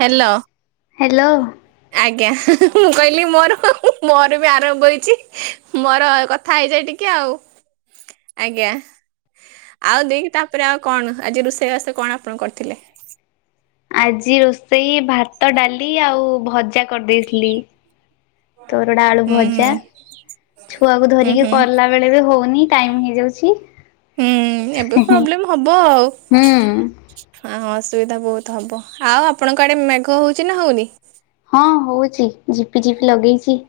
ହ୍ୟାଲ। Hello ଆଜ୍ଞା ମୁଁ କହିଲି ମୋର ମୋର ବି ଆରମ୍ଭ ହେଇଛି ମୋର କ- ଥା ହେଇଯାଏ ଟିକେ ଆଉ ଆଜ୍ଞା। ଆଉ ଦେଇକି ତାପରେ ଆଉ କଣ ଆଜି ରୋଷେଇବାସ କଣ ଆପଣ କରିଥିଲେ? ଆଜି ରୋଷେଇ ଭାତ ଡାଲି ଆଉ ଭଜା କରିଦେଇଥିଲି। ତରଡା ଆଳୁ ହୁଁ ଭଜା ଛୁଆକୁ ହୁଁ ଧରିକି ହୁଁ ହୁଁ କଲା ବେଳେ ହୋଉନି ଟାଇମ୍ ହେଇଯାଉଛି। ହୁଁ ଏବେ ପ୍ରୋବ୍ଲେମ୍ ହବ ଆଉ। ହୁଁ ହଁଁ ଅସୁବିଧା ବୋହୁତ ହବ ଆଉ ଆପଣଙ୍କ ଆଡେ ମେଘ ହୋଉଛି ନା ହୋଉନି? ହଁ ହୋଉଛି ଝିପି ଜିପି ଲଗେଇଛି।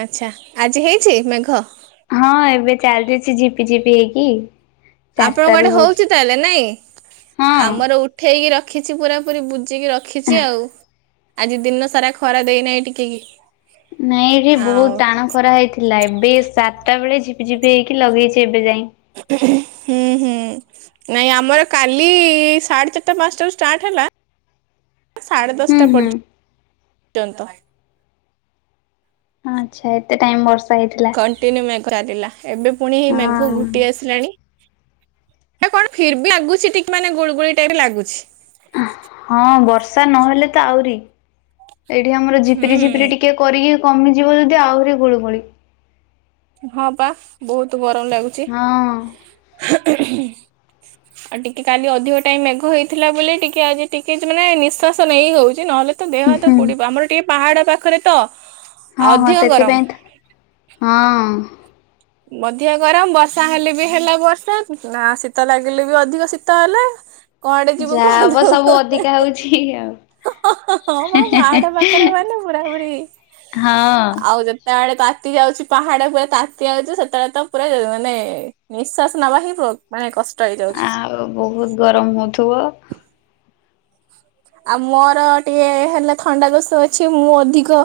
ଆଚ୍ଛା ଆଜି ହେଇଛି ମେଘ? ହଁ ଏବେ ଚାଲିଛି ଝିପିଝିପି ହେଇକି। ଚାରିଟା ଆପଣଙ୍କ ରୁ ଆଡ଼େ ହଉଛି ତାହେଲେ ନାଇଁ ହଁ। ଆମର ଉ ଠେଇକି ରଖିଛି ପୁରାପୁରି ବୁଜିକି ରଖିଛି ଆଉ। ଆଜି ଦିନ ସାରା ଖରା ଦେଇନାହିଁ ଟିକେ କି। ନାଇ ଏଠି ବହୁତ ଆଉ ଟାଣ ଖରା ହେଇଥିଲା ଏବେ ସାତଟା ବେଳେ ଝିପି ଝିପି ହେଇକି ଲଗେଇଛି ଏବେ ଯାଏ। ହୁଁ ହୁଁ ନାଇଁ ଆମର କାଲି-ଇ-ଇ-ଇ ସାଢେ ଚାରିଟା ପାଞ୍ଚଟାରୁ ଷ୍ଟାର୍ଟ ହେଲା ସାଢ଼େ ହୁଁ ଦଶଟା ହୁଁ ପର୍ଯ୍ୟ ନ୍ତ। ଆଚ୍ଛା ଏତେ ଟାଇମ ବର୍ଷା ହେଇଥିଲା କଣ୍ଟିନ୍ୟୁ ମେଘ ଚାଲିଲା ଏବେ ପୁଣି ଏ ମେଘୁ ହଁ ଘୁଟି ଆସିଲାଣି। ଏଟା କଣ ଫିର ବି ଲାଗୁଛି ଟିକେ ମାନେ ଗୁଳି ଗୁଳି ଟାଇପର ଲାଗୁଛି। ହଁ ବର୍ଷା ନହେଲେ ତ ଆହୁରି ଏଇଠି ଆମର ହୁଁ ଝିପିରି ଝିପିରି ଟି କେ କରିକି କମିଯିବ ଯଦି ଆହୁରି ଗୁଳୁ ଗୁଳି। ହଁ ପା ବହୁତ ଗରମ ଲାଗୁ ହଁ। [inaudible] ଆଉ ଟିକେ କାଲି ଅଧିକ ଟାଇମ୍ ମେଘ ହେଇଥିଲା ବୋଲି ଟିକେ ଆଜି ଟିକେ ଜ ମାନେ ନିଶ୍ଵାସ ନେଇ ହେଉଛି ନହେଲେ ତ ଦେହ ହାତ ହୁଁ ପୋଡ଼ିବ ଆମର ଟିକେ ପାହାଡ ପାଖରେ ତ ହଁ ହଁ ଅଧିକ ଗରମ ସେଥିପାଇଁ ଥ ହଁ-ଅ-ଅ। ବଧିଆ ଗରମ ବର୍ଷା ହେଲେ ବି ହେଲା ବର୍ଷା ନା ଶୀତ ଲାଗିଲେ ବି ଅଧିକ ଶୀତ ହେଲା। କୁଆଁଡ଼େ ଯିବୁ ଯାହା ହବ କୁହନ୍ତୁ। ସବୁ ଅଧିକା ହଉଛି ଆଉ। ହଁ ବା ପାହାଡ଼ ପାଖରେ ମାନେ ପୁରା ପୁରି ହଁ। ଆଉ ଯେ ତାଆଡ଼େ ତାତି ଯାଉଛି ପାହାଡ଼ ପୁରା ତାତ୍ ତିଆଉଚୁ ସେତେବେଳେ ତ ପୁରା ଏ-ଏ-ଏ ମାନେ ନିଶ୍ବାସ ନବା ହିଁ ପ୍ରୋବ ମାନେ କଷ୍ଟ ହେଇଯାଉଛି। ବହୁତ୍ ଗରମ୍ ହୋଉଥିବ। ଆ ମୋର ଟିକେ ହେଲେ ଥଣ୍ଡା ଦୋଷ ଅଛି ମୁଁ ଅଧିକ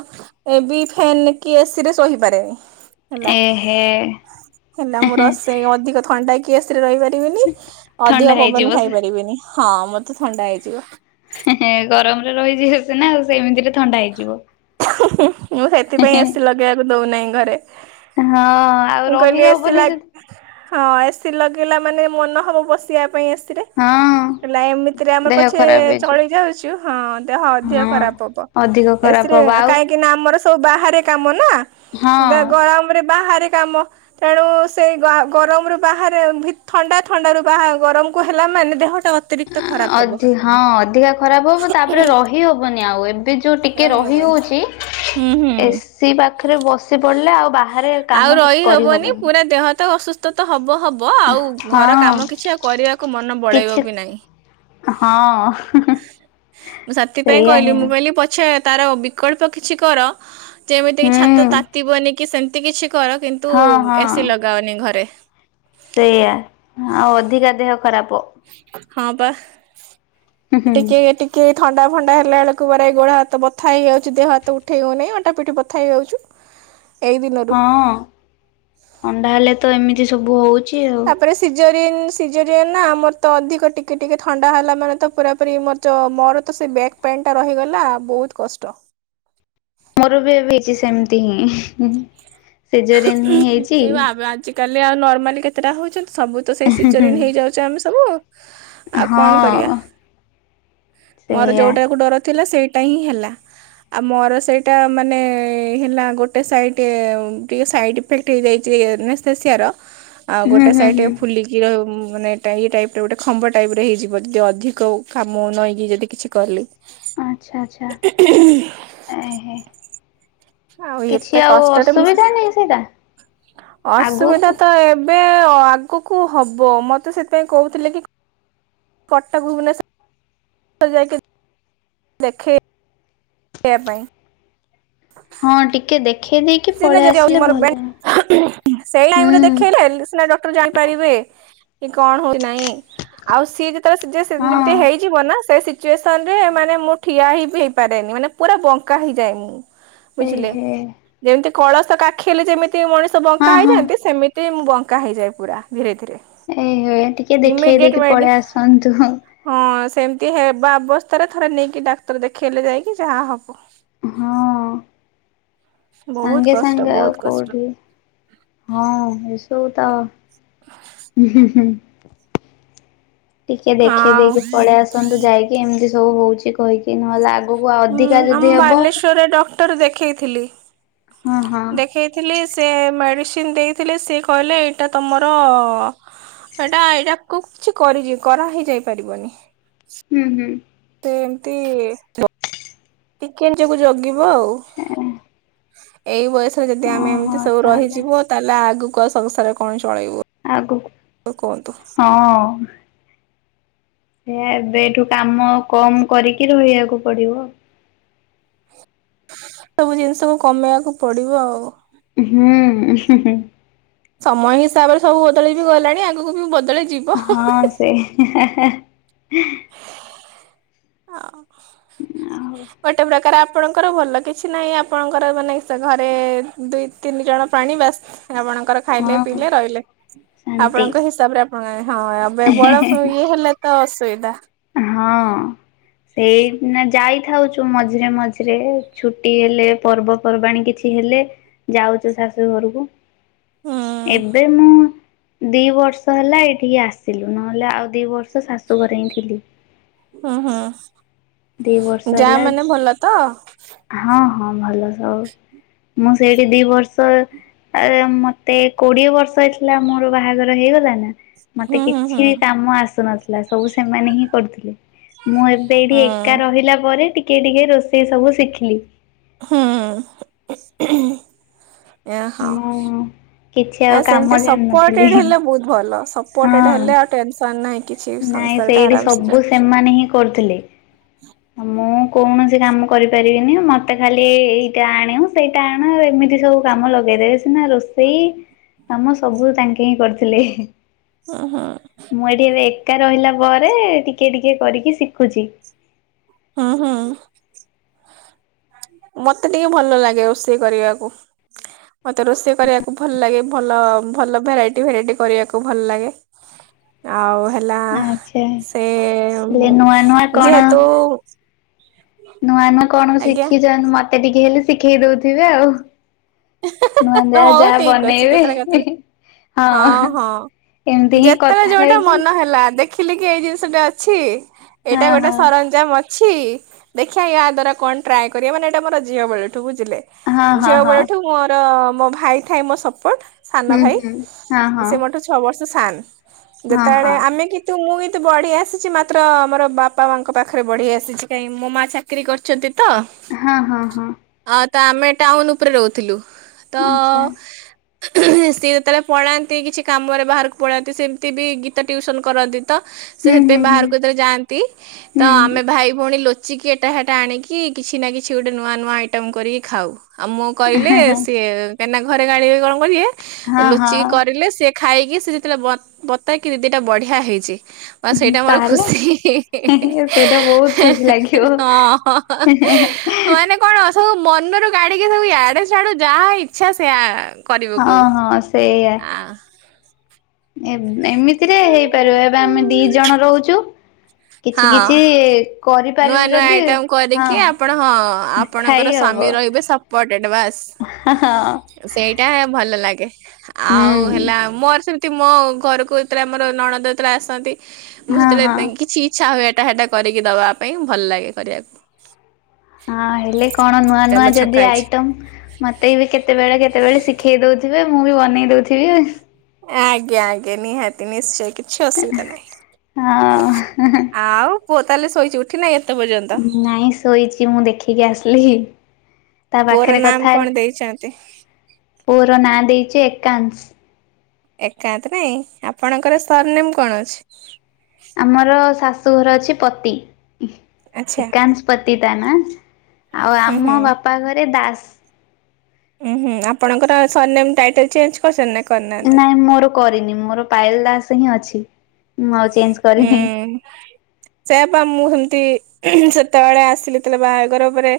ଏ ବି ଫ୍ୟାନ୍ କି ଏ ସି ରେ ଶୋହିପାରେ ହେଲା ଏ ହେ ହେଲା ମୋର ରୋଷେଇ ଅଧିକ ଥଣ୍ଡା କି ଏ ସିରେ ରହିପାରିବିନି ଥଣ୍ଡା ଅଧିକ ହେଇଯିବ ପବନ ଖାଇପାରିବିନି ହଁ ମତେ ଥଣ୍ଡା ହେଇଯିବ। ହେ ଗରମରେ ରହିଯିବେ ସିନା ଆଉ ସେମିତିରେ ଥଣ୍ଡା ହେଇଯିବ। ମୁଁ ସେଥିପାଇଁ ଏ ସି ଲଗେଇଆକୁ ଦଉନାହିଁ ଘରେ। ହଁ-ଅ-ଅ ଆଉ ମୁଁ କହିଲି ରହି ଏସି ଲା ହବନି ଯ ହଁ ଏ ସି ଲଗେଇଲା ମାନେ ମନ ହବ ବସିବା ପାଇଁ ଏ ସି ହଁ। ହେଲା ଏମିତିରେ ଆମେ ଦେହ ଖରାପ ପଛେ-ଏ-ଏ ହେଇଯିବ। ଚଳି ଯାଉଛୁ ହଁ ଦେହ ଅଧିକ ହଁ ଖରାପ ହବ। ଅଧିକ ଏ ଖରାପ ସିରେ ହବ ଆଉ କାହିଁକି ନା ଆମର ସବୁ ବାହାରେ କାମ ନା। ବା ହଁ ଗରମ୍ ରେ ବାହାରେ କାମ। ତେଣୁ-ଉ-ଉ ସେଇ ଗା ଗରମରୁୁ ବାହାରେ ଭିତ ଥଣ୍ଡା ଥଣ୍ଡାରୁ ବାହା ଗରମ କୁ ହେଲା ମାନେ ଦେହଟା ଅତିରିକ୍ ଅଧି ହଁ ଅଧିକା ଖରାପ ହବ ତାପରେ ରହି ହବନି ଆଉ ଏ ଏବେ ଯୋଉ ଟିକେ ରହି ରହିହବନି ହୋଉଛି ହୁଁ ହୁଁ। ଏସିି ପାଖରେ ବସି ପଡ଼ିଲେ ଆଉ ବାହା ଆଉ ରହି ହବନି ପୁରା ଦେହ ତ ଅସୁସ୍ ତ ତ ହବ ହବ ଆଉ ଘର ହଁ କାମ କିଛି ଆଉ କରିବାକୁ ମନ କିଛି ବଳେଇବ ବି ନାହିଁ। ହଁ। ମୁଁ ସେଥି ପାଇଁ ସେଇଆ ହିଁ କହିଲି ମୁଁ କହିଲି ପଛେ ତାର ବିକଳ୍ପ କିଛି କର। ଯେମିତିକି ହୁଁ ଛାତ ତାତିିବନି କି ସେମିତି କିଛି କର କିନ୍ତୁ ହଁ ଏ ସି ଲଗାଅନି ଘରେ। ସେଇୟା ଆଉ ଅଧିକା ଦେହ ଖରାପ। ହଁ ପା ହୁଁ ଏ ହୁଁ ଟିକେ ଟି ଟିକିଏ ଥଣ୍ଡା ଫଣ୍ଡା ହେଲା ଏଳକୁ ପରା ଗୋଡ଼ ହାତ ବଥା ହେଇଯାଉଛି ଦେହ ହାତ ଉଠେଇ ହଉନେଇଁ ଅଣ୍ଟା ପିଠି ବଥା ହେଇଯାଉଛି। [inaudible] ହ ହଁ ଥଣ୍ଡା ହେଲେ ତ ଏମିତି ସବୁ ହୋଉଛି ଆଉ। ପରେ ସିଜରିନ୍ ସିଜରିଆନ୍ ନାଁ ଆମର ତ ଅଧିକ ଟିକେ ଟିକେ ଥଣ୍ଡା ହେଲା ମାନେ ତ ପୁରାପୁରି ମୋର ମୋର ତ ସେଇ ବ୍ୟାକ୍ ପେନଟା ରହିଗଲା ବହୁତ କଷ୍ଟ। ମୋର ବି ଏବେ ହେଇଛି ସେମିତି ହିଁ ସିଜରିଆନ୍ ହିଁ ହେଇଛି। ତାଲେ ଆଉ ନର୍ମାଲି କେତେଟା ହଉଛନ୍ତି ସବୁ ତ ସେଇ ସିଜରିଆନ୍ ହେଇଯାଉଚେ ଆମେ ସବୁ। ଆଉ କ, ଣ କରିବା ହଁ ମୋର ସେଇଆ ଯୋଉଟାକୁ ଡ଼ର ଥିଲା ସେଇ ଟା ହିଁ ହେଲା ଆଉ ମୋର ସେଇଟା ମାନେ ହେଲା ଗୋ ଗୋଟେ ସାଇଟି ଟିକେ ସାଇଡ଼ିଇଫେକ୍ଟ ହେଇଯାଇଛି ଇନ୍ସେସ୍ଥେସିଆର। ଆଉ ହୁଁ ଗୋଟେ ହୁଁ ସାଇଟ୍ ହୁଁ ଟିକେ ଫୁଲି ଜିର ମାନେ ଟାଇ ଟାଇପର ଗୋଟେ ଖମ୍ବ ଟାଇପ୍ର ହେଇଚି ମତେ ଟିକେ ଅଧିକ କାମ ନଇଁକି ଯଦି କିଛି କରିଲି [inaudible] ଆଚ୍ଛା ଆଚ୍ଛା ଏଁ ହେଁ। ଆଉ ଏତେ କଷ୍ଟଟେ ମିଁସ ସେଇଟା ଅସୁବିଧା ଆଗକୁ ତ ଏ ଏବେ ଅ ଆଗକୁ ହବ ମତେ ସେଥିପାଇଁ କହୁଥିଲେ କି କଟକ ଭୁବନେଶ୍ୱର ଯାଇକି ଦେଖେଇ [inaudible] ହଁ ଟିକେ ଦେଖ [inaudible] [unintelligible] ଡ଼କ୍ଟର ହୁଁ ଜାଣିପାରିବେ କି କଣ ହୁଏନାହିଁ। ଆଉ ସିଏ ହଁ ଯେତେବେଳେ [inaudible] ହେଇଯିବ ନା ସେ ସିଚୁସନ ରେ ମାନେ ମୁଁ ଠିଆ ହେଇ ହେଇପାରେନି ମାନେ ପୁର ବଙ୍କା ହେଇଯାଏ ମୁଁ। ବୁଝିଲେ ଏହେ ଯେମିତି କଳସ କାଖେଇଲେ ଯେମିତି ମଣିଷ ହଁ ବଙ୍କା ହଁ ହେଇଜାନ୍ତି ସେମି ତୀ ମୁଁ ବଙ୍କା ହେଇଯାଏ ପୁରା ଧୀରେ ଧୀରେ। ଏହେ ଟିକେ ଦେଖେଇ ଇମିଡିଏଟ ଦେଇକି ମେଡି ପଳେଇ ଆସନ୍ତୁ ହେଁ। ହଁ ସେମିତି ହେବା ଅବସ୍ଥାରେ ଥରେ ନେଇକି ଡାକ୍ତର ଦେଖେଇଲେ ଯାଇକି ଯାହା ହବ। ହଁ ବହୁତ ସାଙ୍ଗେ କଷ୍ଟ ସାଙ୍ଗେ ଆଉ ବହୁତ କଷ୍ଟ କୋଉଠି? ହଁ [unintelligible] ଟିକେ ଦେଖେଇ ଆଉ ଦେଇକି ପଳେଇ ଆସନ୍ତୁ ଯାଇକି ଏମିତି ସବୁ ହଉଛି କହିକି ନହେଲେ ଆଗ ଆଗକୁ ଅଧିକା ଯଦି ହବ। ଥରେ ଡକ୍ଟର ଦେଖେଇଥିଲି ହଁ ହଁ ଦେଖେଇ ଲି ସେ ମେଡ଼ିସିନ ଦେଇଥିଲେ ସେ କହିଲେ ଏଇଟା ତମର ହେଟା ଏଇଟାକୁ କିଛି କରି କରା ହେଇ ଯାଇ ପାରିବନି। ହୁଁ ହୁଁ। ତ ଏମତି ଟିକେ ନିଜକୁ ଜଗିବ ଆଉ। ଏଇ ବୟସରେ ଯଦି ଆମେ ଓହୋ ଏମିତି ସବୁ ତାହେଲେ ରହିଯିବୁ ତାହେଲେ ଆଗକୁ ଆଉ ସଂସାର କଣ ଚଳେଇବୁ। ଆଗକୁ କୁହନ୍ତୁ ହଁ। ସେ ଏବେ ଏଠୁ କାମ କମ କରିକି ରହିବାକୁ ପଡିବ। ସବୁ ଜିନିଷକୁ କମେଇବାକୁ ପଡିବ ଆଉ। ହୁଁ [inaudible] ସମୟ ହିସାବରେ ସବୁ ବଦଳି ବିି ଗଲାଣି ଆଗକୁ ବି ବଦଳିଯିବ ହଁ ସେଇ। ଆ ଆଉ ଗୋଟେପ୍ରକାର ଆପଣଙ୍କର ଭଲ କିଛି ନାହିଁ ଆପଣଙ୍କର ମାନେ ସ ଘରେ ଦୁଇ ତିନି ଜଣ ପ୍ରାଣୀ ବାସ ଆପଣଙ୍କର ଖାଇଲେ ହଁ ପିଇଲେ ରହିଲେ। ଶାନ୍ତି ଆପଣଙ୍କ ହିସାବ ରେ ଆପଣଙ୍କ ହଁ ଏବେ ବଡ଼ ତ ଇଏ ହେଲେ ତ ଅସୁବିଧା। ହଁ ସେଇନା ଯାଇଥାଉଛୁ ମଝିରେ ମଝିରେ ଛୁଟି ହେଲେ ପର୍ବପର୍ବାଣୀ କିଛି ହେଲେ ଯାଉଛୁ ଶାଶୁ ଘରକୁ। ହୁଁ ଏବେ ମୁଁ ଦି ବର୍ଷ ହେଲା ଏଇଠିକି ଆସିଲୁ। ନହେଲେ ଆଉ ଦି ବର୍ଷ ଶାଶୁଘରେ ହିଁ ଥିଲି। ହୁଁ ଦି ବର୍ଷ ହୁଁ ଯା ହେଲା ମାନେ ଏବେ ଭଲ ତ? ହଁ ହଁ ଭଲ ସବୁ। ମୁଁ ସେଇଠି ଦି ବର୍ଷ ତାପରେ ମତେ କୋଡିଏ ବର୍ଷ ହେଇଥିଲା ମୋର ବାହାଘର ହେଇଗଲା ନା ମତେ ହୁଁ ହୁଁ ହୁଁ। କିଛି କାମ ଆସୁନଥିଲା ସବୁ ସେମାନେ ହିଁ କରୁଥିଲେ ମୁଁ ଏବେ ଏଠି ହୁଁ ଏ ରହିଲା ପରେ ଟିକେ ଟିକେ ରୋଷେଇ ସବୁ ଶିଖିଲି। ହୁ। ଇଏ ହଁ ମୁଁ କିଛି ଆଉ କାମ ସେମିତି ଜାଣିନଥିଲି ସପୋର୍ଟେଡ ହେଲେ ବହୁତ ସପ ପୋଟେଡ୍ ହଁ। ହେଲେ ଆଉ ଟେନସନ ନାହିଁ କିଛି। ନାଇଁ ସଂସାର ଟା ସେଇଠି ଆରାମସେ ସବୁ ଚାଲେ। ସେ ମାନେ ହିଁ କରୁଥିଲେ। ମୁଁ କୌଣସି କାମ କରିପାରିବିନି ମ ମତେ ଖାଲି ଏ ଏଇଟା ଆଣେ ସେଇଟା ଆଣ ଏମିତି ସବୁ କାମ ଲଗେଇଦେବେ ସିନା ରୋଷେଇ କାମ ସବୁ ତାଙ୍କେ ହିଁ କରିଥିଲେ। ହଁ ହଁ। ମୁଁ ଏଠି ଏବେ ଏକା ରହିଲା ପରେ ଟିକେ ଟିକେ କରିକି ଶିଖୁଛି। ହଁ ହଁ। ମତେ ଟିକେ ଭଲ ଲାଗେ ରୋଷେଇ କରିବାକୁ। ମତେ ରୋଷେଇ କରିବାକୁ ଭଲ ଲାଗେ ଭଲ ଭଲ ଭେରାଇଟି ଭେରାଇଟି କରିବାକୁ ଭଲ ଲାଗେ। ଆଉ ହେଲା ଆଚ୍ଛା ସେ ହେଲେ ନୂଆ ନୂଆ କଣ ଯେହେତୁ ନୂଆ ନୂଆ କଣ ଆଜ୍ଞା ଶିଖିଚନ ମତେ ଟିକେ ହେଲେ ଶିଖେଇ ଦୋଉଥିବେ ଆଉ। ନୁଆ ଯାହା ହଉ ଯାହା ଠିକ ଅଛି ବନେଇବେ। କେତେବେଳେ କେତେବେଳେ ହଁ ଏମତି ହିଁ ଯେତେବେଳେ କଥା ଯୋଉଟା ହେଇକି ମନ ହେଲା ଦେଖିଲି କି ଏଇ ଜିନିଷଟା ଅଛି ହଁ ଏଇଟା ଗୋଟେ ହଁ ସରଞ୍ଜାମ ଅ ଛି ଦେଖିବା ୟା ଦ୍ଵାରା କଣ ଟ୍ରାଏ କରିବା ମାନେ ଏଇଟା ମୋର ଝିଅ ବେଳଠୁ ବୁଝିଲେ ହଁ ହଁ ଝିଅ ହଁ ବେଳଠୁ ମୋର ମୋ ଭାଇ ଥାଏ ମୋ ସପୋର୍ଟ ସାନ ହୁଁ ଭାଇ ହୁଁ ହଁ ହଁ ସେ ମୋଠୁ ଛୋ ଛଅ ବର୍ଷ ସାଆନ୍। ହଁ ଯେତେବେଳେ ହଁ। ଆମେ କି ନ୍ତୁ ମୁଁ ବି ତ ବଢି ଆସିଛି ମାତ୍ର ଆମର ବାପା ମାଙ୍କ ପାଖରେ ବଢି ଆସିଛି କାହିଁ ମୋ ମା ଚା କିରୀ କରିଛନ୍ତି ତ ହଁ ହଁ ହଁ। ହଁ ତ ଆମେ ଟାଉନ ଉପରେ ରହୁଥିଲୁ। ତ ଆଚ୍ଛା ସିଏ ଯେତେବେଳେ ପଳାନ୍ତି କିଛି କାମରେ ବାହାରକୁ ପଳାନ୍ତି ସେମିତି ବି ଗୀତ ଟ୍ୟଉସନ୍ କରନ୍ତି ତ ସେ ହୁଁ ସେଥିପାଇଁ ହୁଁ ବାହାରକୁ ହୁଁ। ଯେତେବେଳେ ଯାଆନ୍ତି ତ ହୁଁ ହୁଁ ଆମେ ଭାଇ ଭଉଣୀ ଲୋଚ ଚିକି ଏଟା ହେଟା ଆଣିକି କିଛି ନା କିଛି ଗୋଟେ ନୂଆ ନୂଆ ଆଇଟମ୍ କରିକି ଖାଉ ଆଉ ମୋ କରିଲେ ସିଏ କାଇଁନା ଘରେ ଗାଳିବେ କଣ କରିବେ ହଁ ଲୁଚିକି ହଁ କରିଲେ ସିଏ ଖାଇକି ସେ ଯେତେବେଳେ ବତ ବତାକି ଦି ଦିଟା ବଢିଆ ହେଇଛି। ବା ସେଇଟା ମୋର ତାହେଲେ ଖୁସି ସେଇଟା ହଁ। ହେ ହେ ହେ। ମାନେ କଣ ସବୁ ମନରୁ କାଡିକି ସବୁ ୟାଡେ ସାଡୁ ଯାହା ଇଚ୍ଛା ସେଆ କରିବ ହଁ କହୁ ହଁ ସେଇଆ। ଆ ଏମିତିରେ ହେଇପାରିବ ଏବେ ଆମେ ଦି ଜଣ ରହୁଛୁ। କିଛି ହଁ କିଛି ନୂଆ କରିପାରିବୁ ନୂଆ ଯଦି ଆଇଟମ୍ କରିଦି ହଁ ଆପଣ ହଁ। ଖାଇ ଆପଣଙ୍କର ହବ ସ୍ବାମୀ ରହିବେ ସପୋର୍ଟେଡ ବାସ। ହଁ ସେଇଟା ଭଲ ଲାଗେ ଆଉ ହୁଁ ହେଲା ମୋର ସେମିତି। ମୋ ଘରକୁ ଯେତେବେଳେ ଆମର ନଣଦ ଯେତେବେଳେ ଆସନ୍ତି ମୁଁ ହଁ ହଁ। ସେତେବେଳେ କିଛି। ଇଛା ହୁଏ ଏଟା ହେଟା କରିକି ଦବା ପାଇଁ ଭଲ ଲାଗେ କରିବାକୁ। ହଁ ହେଲେ କଣ ନୂଆ ନୂଆ ତେଲ ଛଙ୍କା ଯଦି ହେଇଛି ଆଇଟମ ମତେ ବି କେତେବେଳେ କେତେବେଳେ ଶିଖେଇ ଦଉଥିବେ ମୁଁ ବି ବନେଇ ଦଉଥିବି। ଆଜ୍ଞା ଆଜ୍ଞା ନିହାତି ନିଶ୍ଚୟ କିଛି ଅସୁବିଧା ନାହିଁ। ଆଉ ହଁ। ଆଉ ପୁଅ ତାହେଲେ ଶୋଇଚି। ଉଠୀ ନାଇ ଏତେ ପର୍ଯ୍ୟନ୍ତ। ନାଇଁ ଶୋଇଚି ମୁଁ ଦେଖିକି ଆସିଲି। ତା ପୁଅର ପାଖରେ ନାମ କଥା ହେଲି। କଣ ଦେଇଛନ୍ତି। ପୁଅର ନାଁ ଦେଇଛି ଏକାଂଶ। ଏକାନ୍ତ ନାଇଁ ଆପଣଙ୍କର ସର ନେମ କଣ ଅଛି। ଆମର ଶାଶୁଘର ଅଛି ପତି ଆଚ୍ଛା ଏକାଂଶ ପତି ତା ନା। ଆଉ ହୁଁ ଆମ ହୁଁ। ବାପା ଘରେ ଦାସ। ଉଁ ହୁଁ ଆପଣଙ୍କର ସର ନେମ ଟାଇଟେଲ ଚେଞ୍ଜ କରିସନି ନା କର ନା ନାଇଁ ମୋର କରିନି ମୋର ପାୟଲ ଦାସ ହିଁ ଅଛି ମୁଁ ଆଉ ଚେଞ୍ଜ କରିନି। ହ ସେୟାପା ମୁଁ ହେମିତି ସେତେବେଳେ ଆସିଲି ତେବେଳେ ବାହାଘର ପରେ।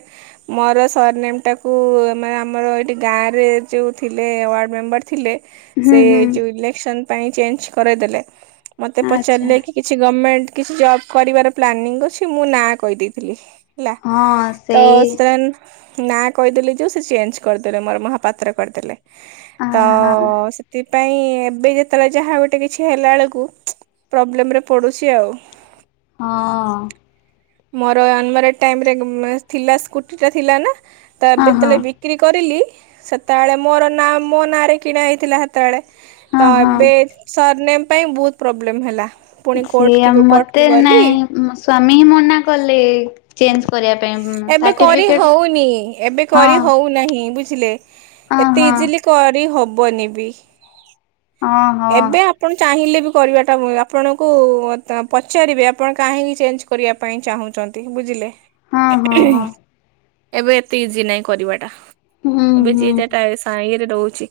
ମୋର ସର ନେମ୍ ଟାକୁ ମାନେ ଆମର ଏଇଠି ଗାଁରେ ଯେଉଁ ଥିଲେ ୱାର୍ଡ଼ ମେମ୍ବର ଥିଲେ। ହୁଁ ସେ ହୁଁ ଯୋଉ ଇଲେକ୍ସନ ପାଇଁ ଚେଞ୍ଜ କରେଇଦେଲେ। ମତେ ଆଚ୍ଛା। ପଚାରିଲେ କି କିଛି ଗଭର୍ମେଣ୍ଟ କିଛି ଜବ କରିବାର ପ୍ଲାନିଂ ଅଛି ମୁଁ ନାଁ କହିଦେଇଥିଲି। ହେଲା ହଁ ତ ସେଇ ସେତେବେଲେ। ନାଁ କହିଦେଲି ଯେଉଁ ସେ ଚେଞ୍ଜ କରିଦେଲେ ମୋର ମହାପାତ୍ର କରିଦେଲେ। ଆ ତ ହଁ ସେଥିପାଇଁ ଏବେ ଯେତେବେଳେ ଯାହା ଗୋଟେ କିଛି ହେଲା ବେଳକୁ ପ୍ରୋବ୍ଲେମରେ ପଡ଼ୁଚି ଆଉ। ହଁ। ମୋର ଆନ୍ ମ୍ୟାରେଡ ଟାଇମ୍ ରେ ମାନେ ଥିଲା ସ୍କୁଟି ଟା ଥିଲା ନା ତ ହଁ ଏବେ ହଁ ଯେତେବେଳେ ବି ବିକ୍ରି କରିଲି ସେତେବେଳେ ମୋର ନାଁ ମୋ ନାଁରେ କିଣା ହେଇଥିଲା ତବେଳେ ହଁ ତ ହଁ। ଏବେ ସର୍ ନେମ୍ ପାଇଁ ବହୁତ୍ ପ୍ରୋବ୍ଲେମ୍ ହେଲା। ପୁଣି କୋର୍ଟ ସେଆ କି କୋର୍ଟକୁ ମତେ ଗଲି ନାଇଁ ମୋ ସ୍ଵାମୀ ହିଁ ମନା କଲେ। ଚେଞ୍ଜ କରିବା ପାଇଁ ଏବେ କରି ସାର୍ଟିଫିକେଟ ହଉନି ଏବେ ହଁ କରି ହଉନାହିଁ ବୁଝିଲେ? ହଁ ଏତେ ହଁ ଇଜିଲି କରି ହବନି ବି ହଁ ହଁ ଏବେ ଆପଣ ଚାହିଁଲେ ବି କରିବାଟା ଆପଣଙ୍କୁ ପଚାରିବେ ଆପଣ କାହିଁକି ଚେଞ୍ଜ୍ କରିବା ପାଇଁ ଚାହୁଁଛନ୍ତି ବୁଝିଲେ ହଁ ହଁ ହଁ ଏବେ ଏତେ ଇଜି ନାହିଁ କରିବାଟା। ହୁଁ ଏବେ ହୁଁ ଯିଏ ଯାଟା ଇଏରେ ରହୁଚି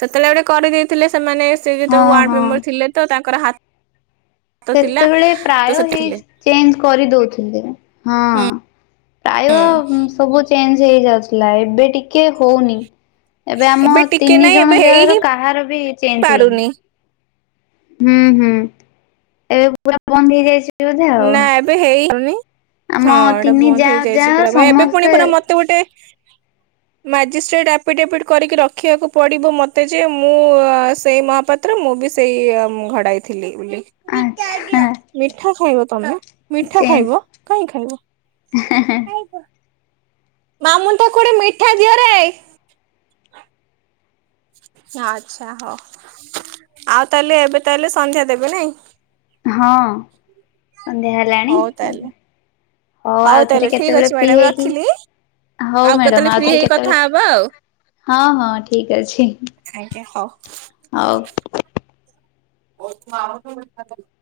ସେତେବେଳେ ଗୋଟେ କରିଦେଇଥିଲେ ସେମାନେ ସେ ହଁ ଯେତେଳେ ୱାର୍ଡ ହଁ ମେମ୍ବର୍ ଥିଲେ ତ ତାଙ୍କର ହା ସେତେବେଳେ ପ୍ରାୟ ତ ହେଇ ସେଥିଥିଲେ ଚେଞ୍ଜ୍ କରିଦଉଥିଲେ ହଁ ପ୍ରାୟ ହୁଁ ସବୁ ଚେଞ୍ଜ୍ ହେଇଯାଉଚି। ଲା ଏବେ ଟିକେ ହଉନି ଏବେ ଆମ ଟିକେ ତିନି ନାଇଁ ଜଣ ଏବେ ହେଇ ଜାଆର ହିଁ କାହାର ବି ଚେଞ୍ ହେଇନି। ପାରୁନି। ହୁଁ ହୁଁ। ଏବେ ପୁରା ପନ୍ଦ ହେଇଯାଇଛି। ବୋଧେ ନା ଆଉ ଏବେ ହେଇପାନି। ଆମ ହଁ ଏଇଟା ତିନି ବନ୍ଦ ଯା ଯା ହେଇଯାଇଛି ପୁରା ଏବେ ପୁଣି ସମସ୍ତେ ପୁରା ମତେ ମୋତେ ଗୋଟେ ମାଜିଷ୍ଟ୍ରେଟ୍ ଆପିଡେପିଡି କରିକି ରଖିବାକୁ ପଡ଼ିବ ମୋତେ ଯେ ମୁଁ ଆ ସେଇ ମହାପା ତ୍ର ମୁଁ ବି ସେଇ ଆ ଘଡ଼ାଇଥିଲି ବୋଲି। ଆଚ୍ଛା ମିଠା ଖାଇବ ତମେ। ମିଠା ଚେ ଖାଇବ କାଇଁ ଖାଇବ? ମାମୁଁନୁ ତାକୁ ଗୋଟେ ମିଠା ଦିଅରେ। ଆଚ୍ଛା ହଉ। ଆଉ ତାହେଲେ ଏବେ ତାହେଲେ ସନ୍ଧ୍ୟା ଦେବେ ନାଇ? ହଁ। ସନ୍ଧ୍ୟାହେଲେ ହଉ ତାଆଲେ। ହଉ ଆଉଥରେ ତାହାଲେ ଠିକ୍ କେତେବେଳେ ଅଛି ଫ୍ରି ମ୍ୟାଡ଼ାମ୍ ହେଇକି ରଖିଲି। ହଉ ଆଉ ମ୍ୟାଡାମ କେତେବେଳେ ଫ୍ରି ଆଉଥରେ ହେଇକି କଥା କେତେବେଳେ ହବା ଆଉ। ହଁ ହଁ ଠିକ୍ ଅଛି। ଆଜ୍ଞା ହଉ। ହଉ। [unintelligible]